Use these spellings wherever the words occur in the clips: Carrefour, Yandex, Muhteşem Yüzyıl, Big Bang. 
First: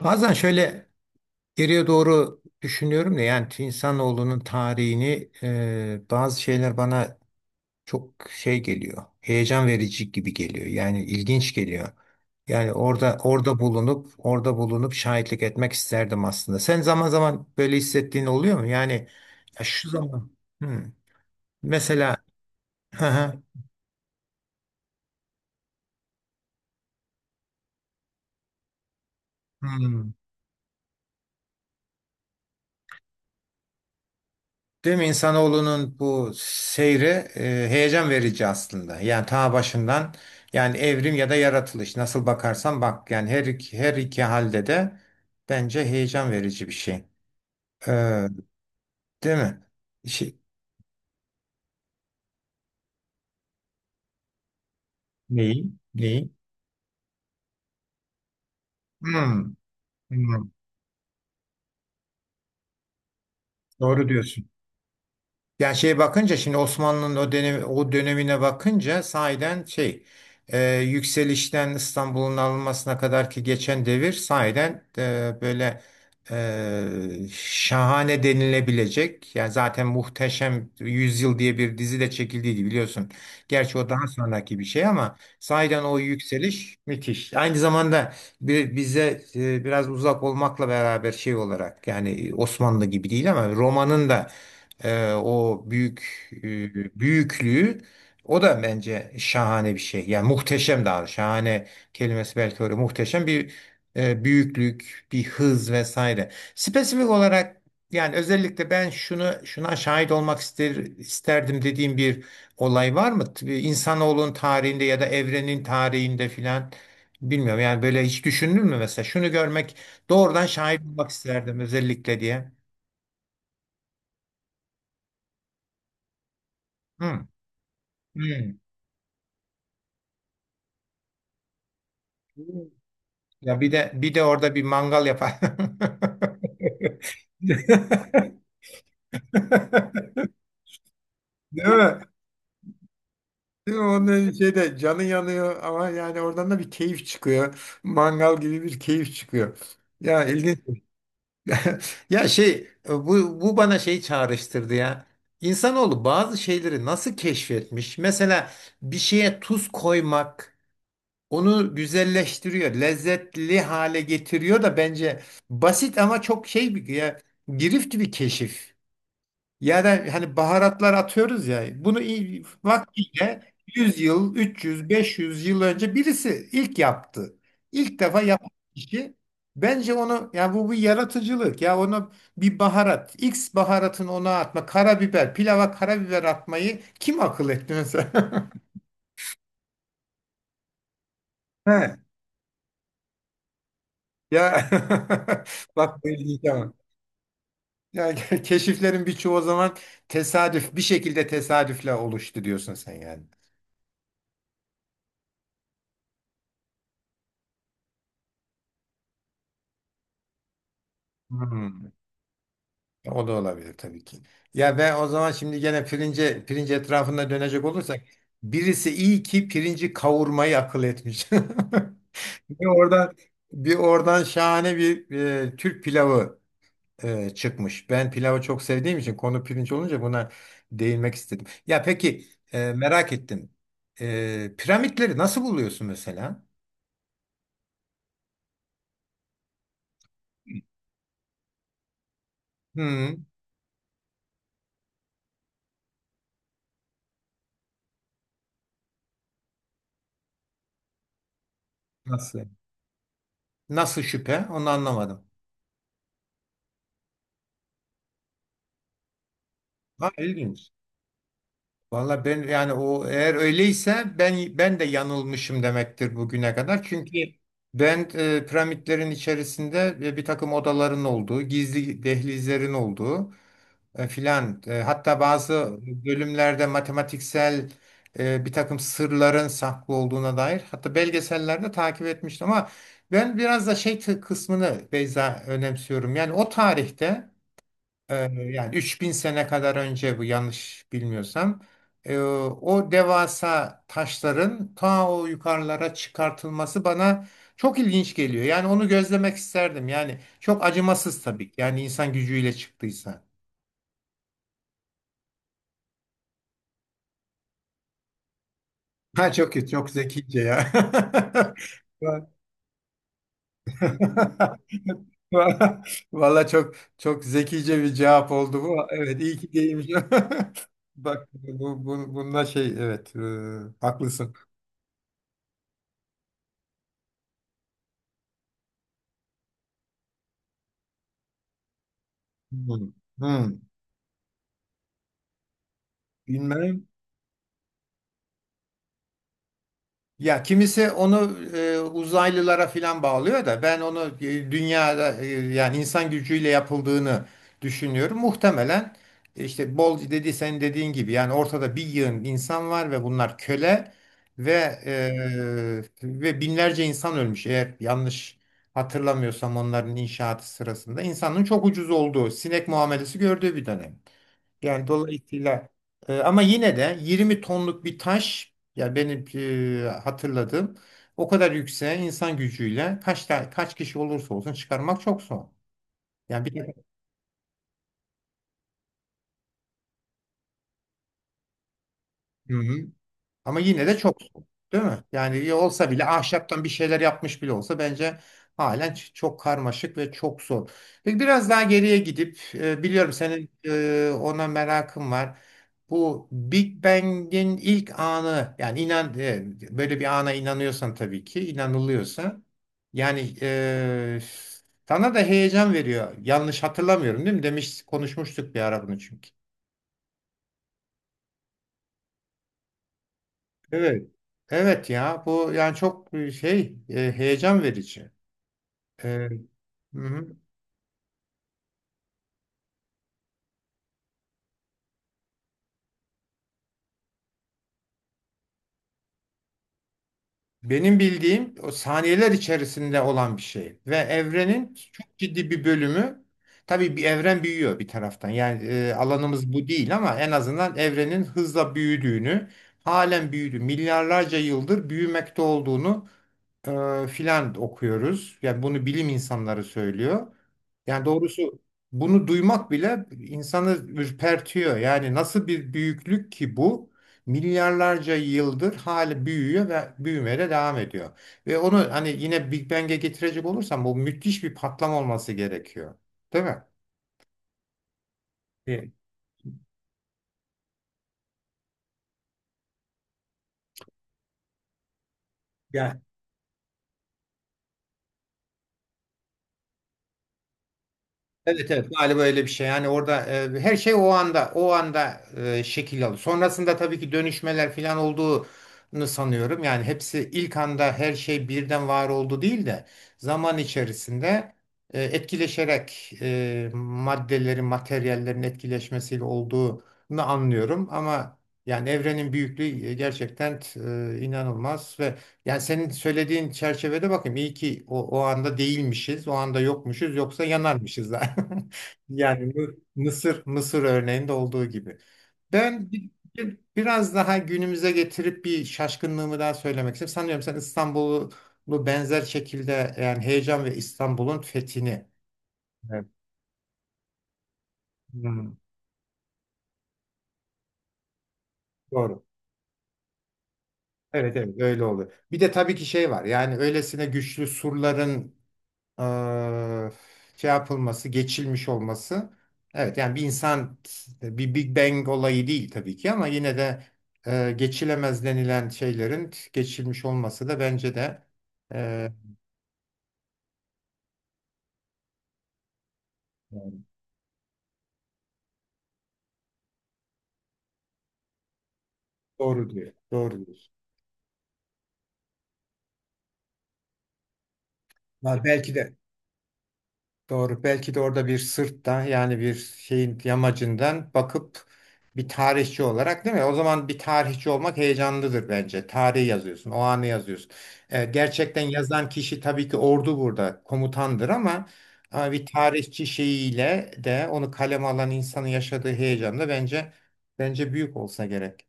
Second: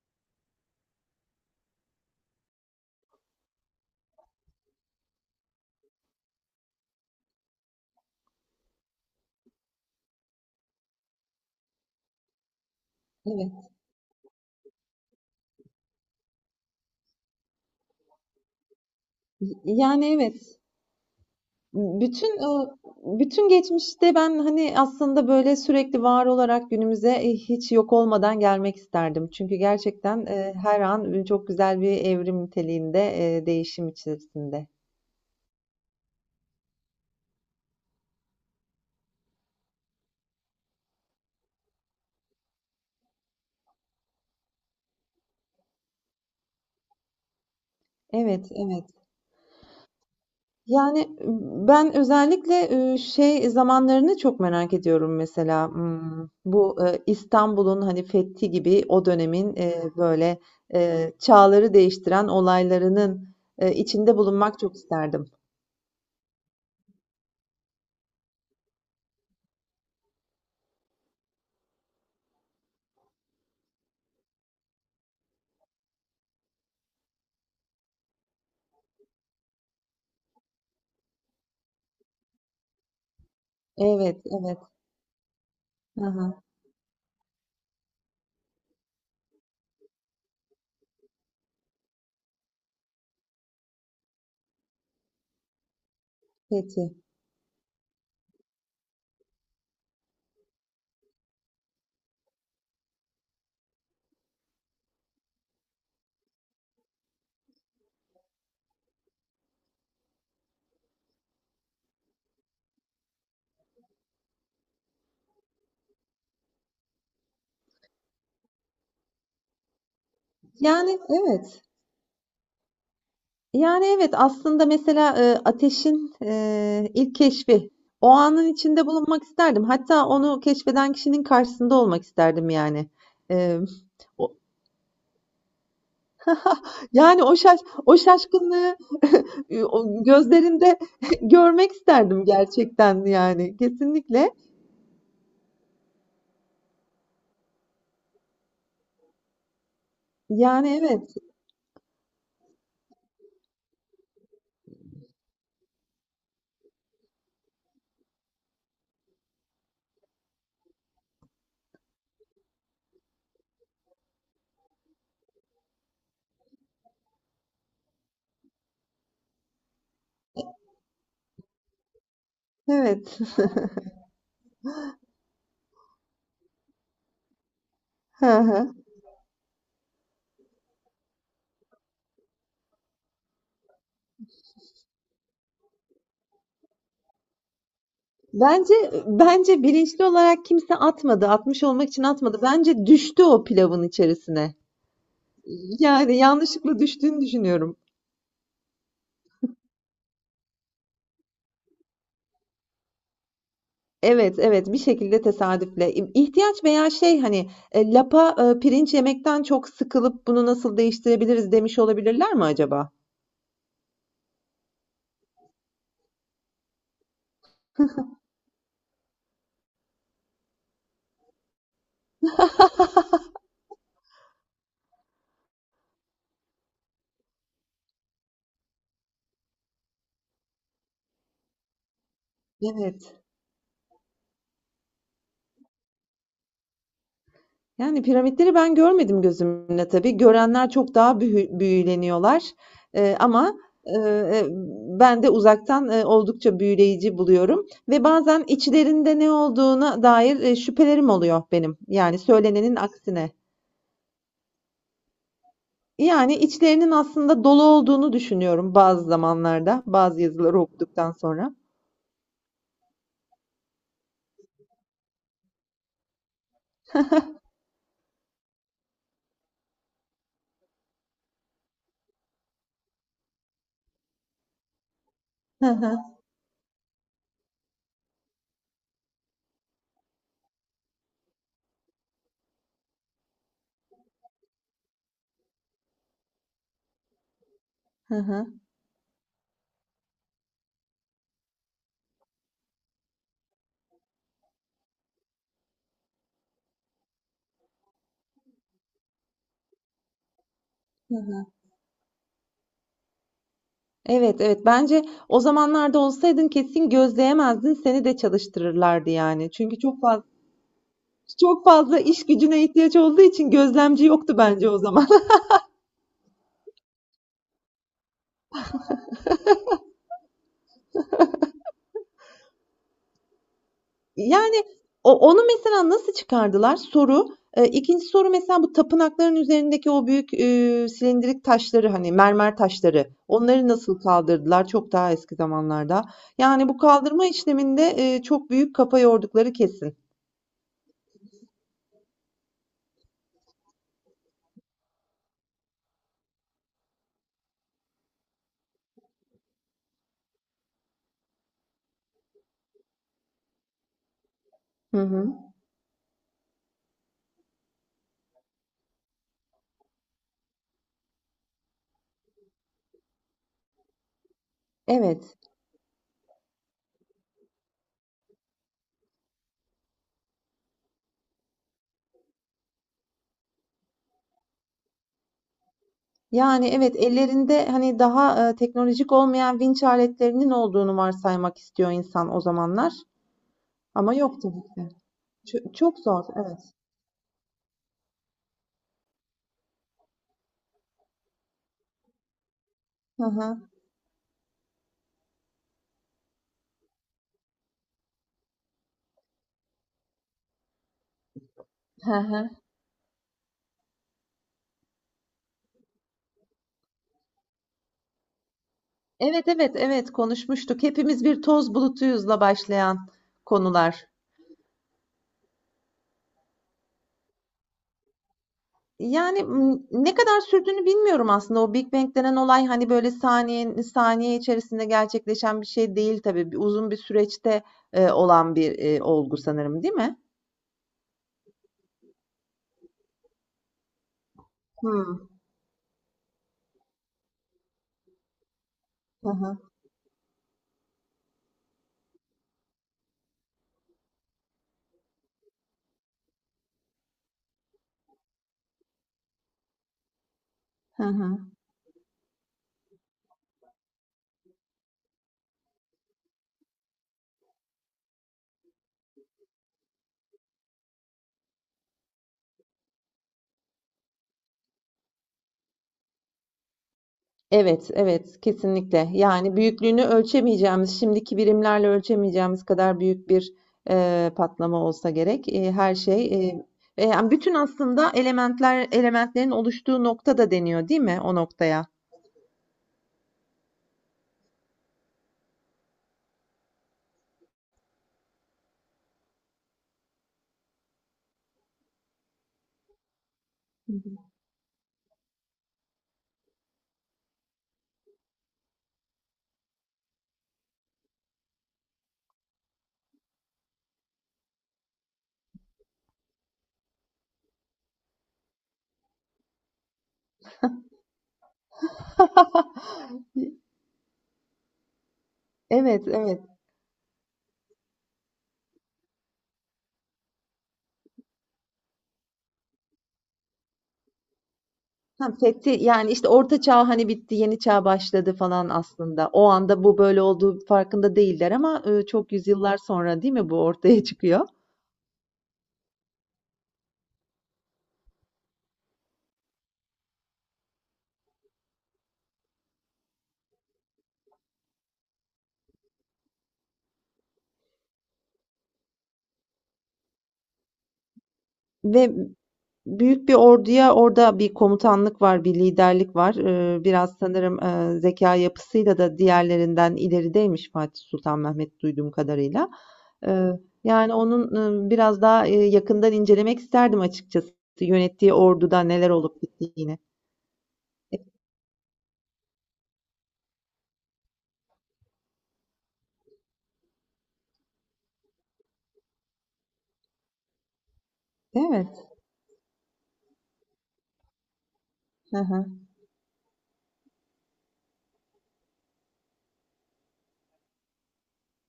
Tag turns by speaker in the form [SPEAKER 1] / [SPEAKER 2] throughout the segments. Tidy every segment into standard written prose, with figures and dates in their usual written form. [SPEAKER 1] Bazen şöyle geriye doğru düşünüyorum da yani insanoğlunun tarihini bazı şeyler bana çok şey geliyor. Heyecan verici gibi geliyor. Yani ilginç geliyor. Yani orada orada
[SPEAKER 2] Evet.
[SPEAKER 1] bulunup orada bulunup şahitlik etmek isterdim aslında. Sen zaman zaman böyle hissettiğin oluyor mu? Yani ya şu
[SPEAKER 2] Yani
[SPEAKER 1] zaman.
[SPEAKER 2] evet.
[SPEAKER 1] Hmm. Mesela
[SPEAKER 2] Bütün, ııı,
[SPEAKER 1] hı hı.
[SPEAKER 2] bütün geçmişte ben, hani, aslında, böyle, sürekli var olarak günümüze, hiç yok olmadan gelmek isterdim. Çünkü
[SPEAKER 1] Hmm.
[SPEAKER 2] gerçekten, her an, çok güzel bir evrim niteliğinde, değişim içerisinde.
[SPEAKER 1] Değil mi? İnsanoğlunun bu seyri e, heyecan verici aslında. Yani ta başından yani evrim ya da yaratılış nasıl bakarsan bak yani her iki halde de bence heyecan verici bir şey. Ee,
[SPEAKER 2] Evet, evet.
[SPEAKER 1] değil mi? Şey,
[SPEAKER 2] Yani, ben özellikle, şey zamanlarını çok merak ediyorum mesela,
[SPEAKER 1] neyi? Neyi?
[SPEAKER 2] bu, İstanbul'un, hani, fethi gibi o
[SPEAKER 1] Hmm,
[SPEAKER 2] dönemin, böyle,
[SPEAKER 1] hmm.
[SPEAKER 2] çağları değiştiren olaylarının,
[SPEAKER 1] Doğru
[SPEAKER 2] içinde
[SPEAKER 1] diyorsun.
[SPEAKER 2] bulunmak çok isterdim.
[SPEAKER 1] Yani şeye bakınca şimdi Osmanlı'nın o dönemi, o dönemine bakınca sahiden şey yükselişten İstanbul'un alınmasına kadar ki geçen devir sahiden böyle şahane denilebilecek. Yani zaten Muhteşem Yüzyıl diye bir dizi de çekildiydi biliyorsun. Gerçi o daha
[SPEAKER 2] Evet,
[SPEAKER 1] sonraki
[SPEAKER 2] evet.
[SPEAKER 1] bir şey ama sahiden o
[SPEAKER 2] Hı.
[SPEAKER 1] yükseliş müthiş. Aynı zamanda bir, bize biraz uzak olmakla beraber şey olarak yani Osmanlı gibi değil ama Roma'nın da o büyük
[SPEAKER 2] Peki.
[SPEAKER 1] büyüklüğü o da bence şahane bir şey. Yani muhteşem daha şahane kelimesi belki öyle muhteşem bir büyüklük, bir hız vesaire. Spesifik olarak yani özellikle ben şunu şuna şahit olmak isterdim dediğim bir olay var mı? İnsanoğlunun tarihinde ya da evrenin tarihinde filan bilmiyorum. Yani böyle hiç düşündün mü mesela? Şunu görmek doğrudan şahit
[SPEAKER 2] Yani
[SPEAKER 1] olmak isterdim
[SPEAKER 2] evet.
[SPEAKER 1] özellikle diye.
[SPEAKER 2] Yani evet aslında mesela ateşin ilk
[SPEAKER 1] Hı.
[SPEAKER 2] keşfi. O anın içinde bulunmak isterdim. Hatta onu keşfeden kişinin karşısında olmak
[SPEAKER 1] Hı.
[SPEAKER 2] isterdim yani. E,
[SPEAKER 1] Ya bir de bir de
[SPEAKER 2] o-
[SPEAKER 1] orada bir mangal yapar.
[SPEAKER 2] yani o şaşkınlığı o gözlerinde
[SPEAKER 1] Değil
[SPEAKER 2] görmek
[SPEAKER 1] mi?
[SPEAKER 2] isterdim gerçekten yani
[SPEAKER 1] Değil mi? Onun
[SPEAKER 2] kesinlikle.
[SPEAKER 1] şeyde canı yanıyor ama yani oradan da bir keyif çıkıyor. Mangal gibi bir keyif çıkıyor. Ya ilginç.
[SPEAKER 2] Yani evet,
[SPEAKER 1] Ya şey bu bana şey çağrıştırdı ya. İnsanoğlu bazı şeyleri nasıl keşfetmiş? Mesela bir şeye tuz koymak onu güzelleştiriyor, lezzetli hale getiriyor da bence basit ama çok şey bir ya girift bir keşif. Yani hani baharatlar atıyoruz ya bunu
[SPEAKER 2] evet.
[SPEAKER 1] vaktiyle 100 yıl, 300, 500 yıl önce birisi ilk yaptı. İlk defa
[SPEAKER 2] Hı
[SPEAKER 1] yapan
[SPEAKER 2] hı.
[SPEAKER 1] kişi bence onu yani bu bir yaratıcılık ya ona bir baharat X baharatını ona atma karabiber pilava karabiber atmayı kim akıl etti mesela?
[SPEAKER 2] Bence bence bilinçli olarak kimse atmadı. Atmış
[SPEAKER 1] He,
[SPEAKER 2] olmak için atmadı. Bence düştü o pilavın
[SPEAKER 1] ya
[SPEAKER 2] içerisine.
[SPEAKER 1] bak bu
[SPEAKER 2] Yani
[SPEAKER 1] ilginç ama.
[SPEAKER 2] yanlışlıkla düştüğünü düşünüyorum.
[SPEAKER 1] Yani keşiflerin birçoğu o zaman tesadüf bir şekilde tesadüfle oluştu diyorsun sen yani.
[SPEAKER 2] Evet, evet bir şekilde tesadüfle. İhtiyaç veya şey hani lapa pirinç yemekten çok sıkılıp bunu nasıl değiştirebiliriz demiş
[SPEAKER 1] Hmm.
[SPEAKER 2] olabilirler mi acaba?
[SPEAKER 1] O da olabilir tabii ki. Ya ve o zaman şimdi gene pirinç etrafında dönecek olursak birisi iyi ki pirinci kavurmayı akıl etmiş. Bir oradan bir oradan şahane bir Türk pilavı çıkmış. Ben pilavı çok sevdiğim için konu pirinç olunca buna değinmek istedim. Ya peki merak
[SPEAKER 2] Evet.
[SPEAKER 1] ettim. Piramitleri nasıl buluyorsun mesela?
[SPEAKER 2] Yani piramitleri ben görmedim gözümle tabii. Görenler çok daha büyüleniyorlar.
[SPEAKER 1] Hmm,
[SPEAKER 2] Ama e, e, ben de uzaktan oldukça büyüleyici buluyorum. Ve bazen içlerinde ne olduğuna dair şüphelerim oluyor benim. Yani
[SPEAKER 1] nasıl?
[SPEAKER 2] söylenenin aksine.
[SPEAKER 1] Nasıl şüphe? Onu anlamadım.
[SPEAKER 2] Yani içlerinin aslında dolu olduğunu düşünüyorum bazı zamanlarda,
[SPEAKER 1] Ha,
[SPEAKER 2] bazı yazıları
[SPEAKER 1] ilginç.
[SPEAKER 2] okuduktan sonra.
[SPEAKER 1] Valla ben yani o eğer öyleyse ben de yanılmışım demektir bugüne kadar. Çünkü ben piramitlerin içerisinde bir takım odaların olduğu, gizli dehlizlerin olduğu filan hatta
[SPEAKER 2] Hı
[SPEAKER 1] bazı
[SPEAKER 2] hı.
[SPEAKER 1] bölümlerde matematiksel bir takım sırların saklı olduğuna dair hatta belgesellerde takip etmiştim ama ben biraz da şey kısmını Beyza önemsiyorum. Yani o tarihte ee,
[SPEAKER 2] Hı hı.
[SPEAKER 1] yani 3.000 sene kadar önce bu yanlış bilmiyorsam. O devasa taşların ta o yukarılara çıkartılması bana çok ilginç geliyor. Yani onu gözlemek isterdim. Yani çok
[SPEAKER 2] Hı
[SPEAKER 1] acımasız
[SPEAKER 2] hı.
[SPEAKER 1] tabii ki. Yani insan gücüyle çıktıysa.
[SPEAKER 2] Evet, evet. Bence o zamanlarda olsaydın kesin gözleyemezdin. Seni de çalıştırırlardı
[SPEAKER 1] Ha
[SPEAKER 2] yani.
[SPEAKER 1] çok kötü,
[SPEAKER 2] Çünkü
[SPEAKER 1] çok
[SPEAKER 2] çok fazla
[SPEAKER 1] zekice ya.
[SPEAKER 2] çok fazla iş gücüne ihtiyaç olduğu için gözlemci yoktu bence o zaman.
[SPEAKER 1] Valla çok çok zekice bir cevap oldu bu. Evet iyi ki değilmiş. Bak bu, bununla şey evet haklısın.
[SPEAKER 2] Yani, onu mesela nasıl çıkardılar? Soru. 2'nci soru mesela bu tapınakların üzerindeki o büyük, silindirik taşları, hani, mermer
[SPEAKER 1] Hmm,
[SPEAKER 2] taşları,
[SPEAKER 1] hmm,
[SPEAKER 2] onları nasıl kaldırdılar çok daha eski zamanlarda? Yani, bu
[SPEAKER 1] bilmem.
[SPEAKER 2] kaldırma işleminde, çok büyük kafa yordukları kesin.
[SPEAKER 1] Ya kimisi onu uzaylılara filan bağlıyor da ben onu dünyada yani insan gücüyle yapıldığını düşünüyorum. Muhtemelen işte bol dedi sen dediğin gibi yani ortada bir yığın insan var ve bunlar köle ve
[SPEAKER 2] Hı hı.
[SPEAKER 1] ve binlerce insan ölmüş. Eğer yanlış hatırlamıyorsam onların inşaatı sırasında insanın çok ucuz olduğu sinek muamelesi gördüğü bir dönem. Yani
[SPEAKER 2] Evet.
[SPEAKER 1] dolayısıyla ama yine de 20 tonluk bir taş ya benim hatırladığım o kadar yükseğe insan gücüyle kaç kişi olursa olsun çıkarmak çok zor. Yani bir.
[SPEAKER 2] Yani, evet, ellerinde, hani, daha, teknolojik olmayan vinç aletlerinin olduğunu varsaymak istiyor insan o
[SPEAKER 1] Hı hı.
[SPEAKER 2] zamanlar
[SPEAKER 1] Ama yine de
[SPEAKER 2] ama
[SPEAKER 1] çok
[SPEAKER 2] yok
[SPEAKER 1] soğuk,
[SPEAKER 2] tabii ki.
[SPEAKER 1] değil mi? Yani iyi
[SPEAKER 2] Ço
[SPEAKER 1] olsa
[SPEAKER 2] çok
[SPEAKER 1] bile
[SPEAKER 2] zor, evet.
[SPEAKER 1] ahşaptan bir şeyler yapmış bile olsa bence halen çok karmaşık ve çok zor. Peki biraz daha geriye gidip biliyorum
[SPEAKER 2] Hı
[SPEAKER 1] senin
[SPEAKER 2] hı.
[SPEAKER 1] ona merakın var. Bu Big Bang'in ilk anı yani inan böyle bir ana inanıyorsan tabii ki
[SPEAKER 2] Hı
[SPEAKER 1] inanılıyorsa
[SPEAKER 2] hı.
[SPEAKER 1] yani sana da heyecan veriyor. Yanlış hatırlamıyorum değil mi? Demiş konuşmuştuk bir ara bunu çünkü.
[SPEAKER 2] Evet, evet, evet konuşmuştuk. Hepimiz bir toz bulutuyuzla başlayan konular.
[SPEAKER 1] Evet. Evet ya bu yani çok şey heyecan verici. E,
[SPEAKER 2] Yani,
[SPEAKER 1] hı
[SPEAKER 2] ne
[SPEAKER 1] hı.
[SPEAKER 2] kadar sürdüğünü bilmiyorum aslında. O Big Bang denen olay hani böyle saniye saniye içerisinde gerçekleşen bir şey değil tabii. Uzun bir süreçte olan bir olgu sanırım, değil mi?
[SPEAKER 1] Benim bildiğim o saniyeler içerisinde olan bir şey ve evrenin çok
[SPEAKER 2] Hmm.
[SPEAKER 1] ciddi bir bölümü tabii bir evren büyüyor bir taraftan. Yani
[SPEAKER 2] Hı
[SPEAKER 1] alanımız
[SPEAKER 2] hı.
[SPEAKER 1] bu değil ama en azından evrenin hızla büyüdüğünü, halen büyüdü, milyarlarca yıldır büyümekte olduğunu filan okuyoruz. Yani bunu bilim insanları söylüyor.
[SPEAKER 2] Hı
[SPEAKER 1] Yani
[SPEAKER 2] hı.
[SPEAKER 1] doğrusu bunu duymak bile insanı ürpertiyor. Yani nasıl bir büyüklük ki bu? Milyarlarca yıldır hali büyüyor ve büyümeye de devam ediyor. Ve onu hani yine Big Bang'e getirecek olursam bu müthiş bir patlama olması gerekiyor. Değil mi?
[SPEAKER 2] Evet, evet,
[SPEAKER 1] Bir-
[SPEAKER 2] kesinlikle. Yani büyüklüğünü ölçemeyeceğimiz, şimdiki birimlerle ölçemeyeceğimiz kadar büyük bir patlama olsa gerek. Her şey, yani bütün aslında elementler, elementlerin oluştuğu nokta da deniyor, değil mi? O
[SPEAKER 1] Evet
[SPEAKER 2] noktaya.
[SPEAKER 1] evet galiba öyle bir şey. Yani orada her şey o anda şekil alıyor. Sonrasında tabii ki dönüşmeler falan olduğunu sanıyorum. Yani hepsi ilk anda her şey birden var oldu değil de zaman içerisinde etkileşerek maddelerin, materyallerin etkileşmesiyle olduğunu anlıyorum. Ama yani evrenin büyüklüğü gerçekten inanılmaz ve yani senin söylediğin çerçevede bakayım iyi ki o anda değilmişiz, o anda yokmuşuz yoksa yanarmışız da. Yani bu Mısır Mısır örneğinde olduğu gibi. Ben
[SPEAKER 2] Evet, evet.
[SPEAKER 1] biraz daha günümüze getirip bir şaşkınlığımı daha söylemek istiyorum. Sanıyorum sen İstanbul'u bu benzer şekilde yani heyecan ve İstanbul'un fethini.
[SPEAKER 2] Ha, fethi,
[SPEAKER 1] Evet.
[SPEAKER 2] yani işte orta çağ hani bitti, yeni çağ başladı
[SPEAKER 1] Hmm,
[SPEAKER 2] falan aslında. O anda bu böyle olduğu farkında değiller ama
[SPEAKER 1] doğru.
[SPEAKER 2] çok yüzyıllar sonra değil mi bu ortaya
[SPEAKER 1] Evet
[SPEAKER 2] çıkıyor?
[SPEAKER 1] evet öyle oluyor. Bir de tabii ki şey var yani öylesine güçlü surların eee, şey yapılması, geçilmiş olması. Evet yani bir insan bir Big Bang olayı değil tabii ki ama yine de geçilemez denilen şeylerin geçilmiş olması da bence de
[SPEAKER 2] Ve
[SPEAKER 1] eee,
[SPEAKER 2] büyük bir orduya orada bir komutanlık var, bir liderlik var. Biraz sanırım zekâ yapısıyla da diğerlerinden ilerideymiş Fatih Sultan Mehmet duyduğum
[SPEAKER 1] doğru
[SPEAKER 2] kadarıyla.
[SPEAKER 1] diyor. Doğru diyor.
[SPEAKER 2] Yani onun biraz daha yakından incelemek isterdim açıkçası yönettiği
[SPEAKER 1] Var belki
[SPEAKER 2] orduda
[SPEAKER 1] de.
[SPEAKER 2] neler olup bittiğini.
[SPEAKER 1] Doğru. Belki de
[SPEAKER 2] E,
[SPEAKER 1] orada bir sırttan yani bir şeyin yamacından bakıp bir tarihçi olarak değil mi? O zaman bir tarihçi olmak heyecanlıdır bence. Tarihi yazıyorsun, o anı yazıyorsun. Gerçekten
[SPEAKER 2] Evet.
[SPEAKER 1] yazan kişi tabii ki ordu burada komutandır ama, ama
[SPEAKER 2] Hı
[SPEAKER 1] bir
[SPEAKER 2] hı.
[SPEAKER 1] tarihçi şeyiyle de onu kaleme alan insanın yaşadığı heyecan da bence büyük olsa gerek.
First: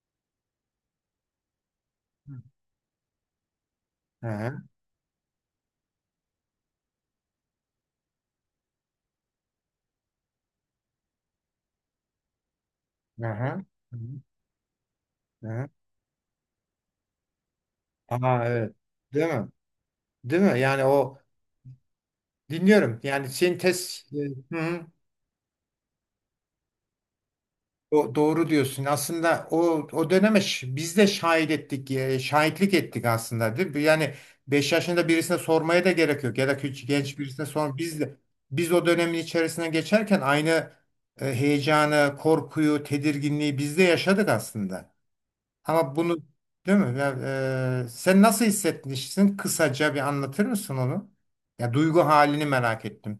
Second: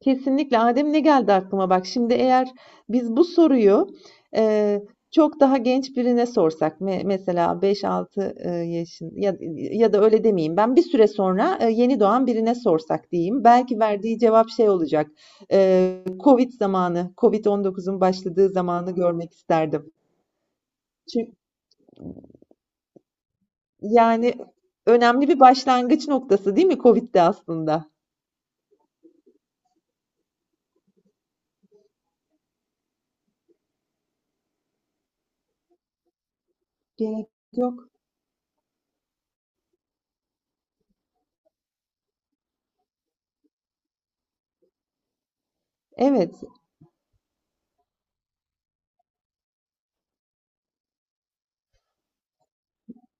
[SPEAKER 2] Kesinlikle. Adem ne geldi aklıma bak. Şimdi eğer biz bu soruyu,
[SPEAKER 1] Aha,
[SPEAKER 2] eee, çok daha genç birine sorsak mesela beş altı yaşın ya ya da öyle demeyeyim ben, bir süre sonra, yeni doğan birine sorsak diyeyim,
[SPEAKER 1] aha,
[SPEAKER 2] belki verdiği cevap şey olacak,
[SPEAKER 1] aha.
[SPEAKER 2] COVID zamanı, COVID-19'un
[SPEAKER 1] Aa,
[SPEAKER 2] başladığı
[SPEAKER 1] evet.
[SPEAKER 2] zamanı
[SPEAKER 1] Değil
[SPEAKER 2] görmek
[SPEAKER 1] mi?
[SPEAKER 2] isterdim.
[SPEAKER 1] Değil mi? Yani o
[SPEAKER 2] Çünkü
[SPEAKER 1] dinliyorum. Yani sintez.
[SPEAKER 2] yani
[SPEAKER 1] Hı hı.
[SPEAKER 2] önemli bir başlangıç noktası değil mi COVID de aslında?
[SPEAKER 1] O doğru diyorsun. Aslında o döneme biz de şahit ettik, şahitlik ettik aslında değil mi? Yani 5 yaşında birisine sormaya da gerek yok ya da küçük genç
[SPEAKER 2] Gerek
[SPEAKER 1] birisine sor.
[SPEAKER 2] yok.
[SPEAKER 1] Biz o dönemin içerisine geçerken aynı heyecanı, korkuyu, tedirginliği biz de yaşadık aslında. Ama bunu
[SPEAKER 2] Evet.
[SPEAKER 1] değil mi? Ya, sen nasıl hissetmişsin? Kısaca bir anlatır mısın onu? Ya duygu halini merak ettim.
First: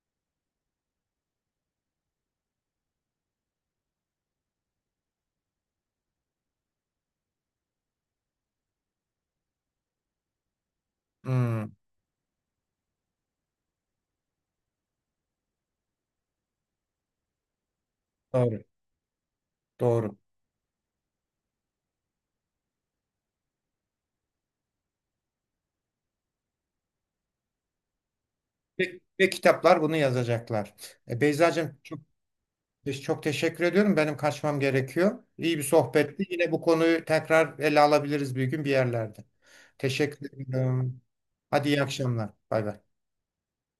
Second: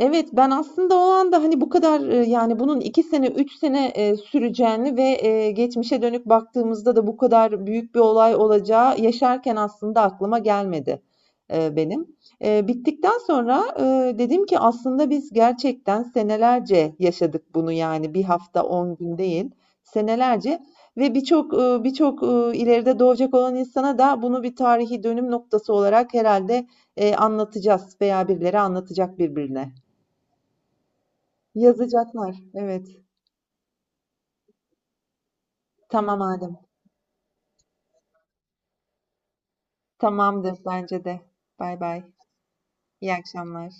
[SPEAKER 2] Evet, ben aslında o anda, hani, bu kadar, yani, bunun 2 sene, 3 sene, süreceğini ve, geçmişe dönük baktığımızda da bu kadar büyük bir olay olacağı yaşarken aslında aklıma gelmedi,
[SPEAKER 1] Hmm,
[SPEAKER 2] benim. Bittikten sonra, dedim ki aslında biz gerçekten senelerce yaşadık bunu, yani, bir hafta,
[SPEAKER 1] doğru,
[SPEAKER 2] 10 gün değil,
[SPEAKER 1] doğru.
[SPEAKER 2] senelerce ve birçok, ileride doğacak olan insana da bunu bir tarihi dönüm noktası olarak herhalde anlatacağız veya birileri
[SPEAKER 1] Ve,
[SPEAKER 2] anlatacak
[SPEAKER 1] ve
[SPEAKER 2] birbirine.
[SPEAKER 1] kitaplar bunu yazacaklar. Beyzacığım çok,
[SPEAKER 2] Yazacaklar. Evet.
[SPEAKER 1] çok teşekkür ediyorum. Benim kaçmam gerekiyor. İyi bir
[SPEAKER 2] Tamam
[SPEAKER 1] sohbetti. Yine
[SPEAKER 2] Adem.
[SPEAKER 1] bu konuyu tekrar ele alabiliriz bir gün bir yerlerde. Teşekkür
[SPEAKER 2] Tamamdır
[SPEAKER 1] ederim.
[SPEAKER 2] bence de.
[SPEAKER 1] Hadi
[SPEAKER 2] Bay
[SPEAKER 1] iyi
[SPEAKER 2] bay.
[SPEAKER 1] akşamlar. Bay bay.
[SPEAKER 2] İyi akşamlar.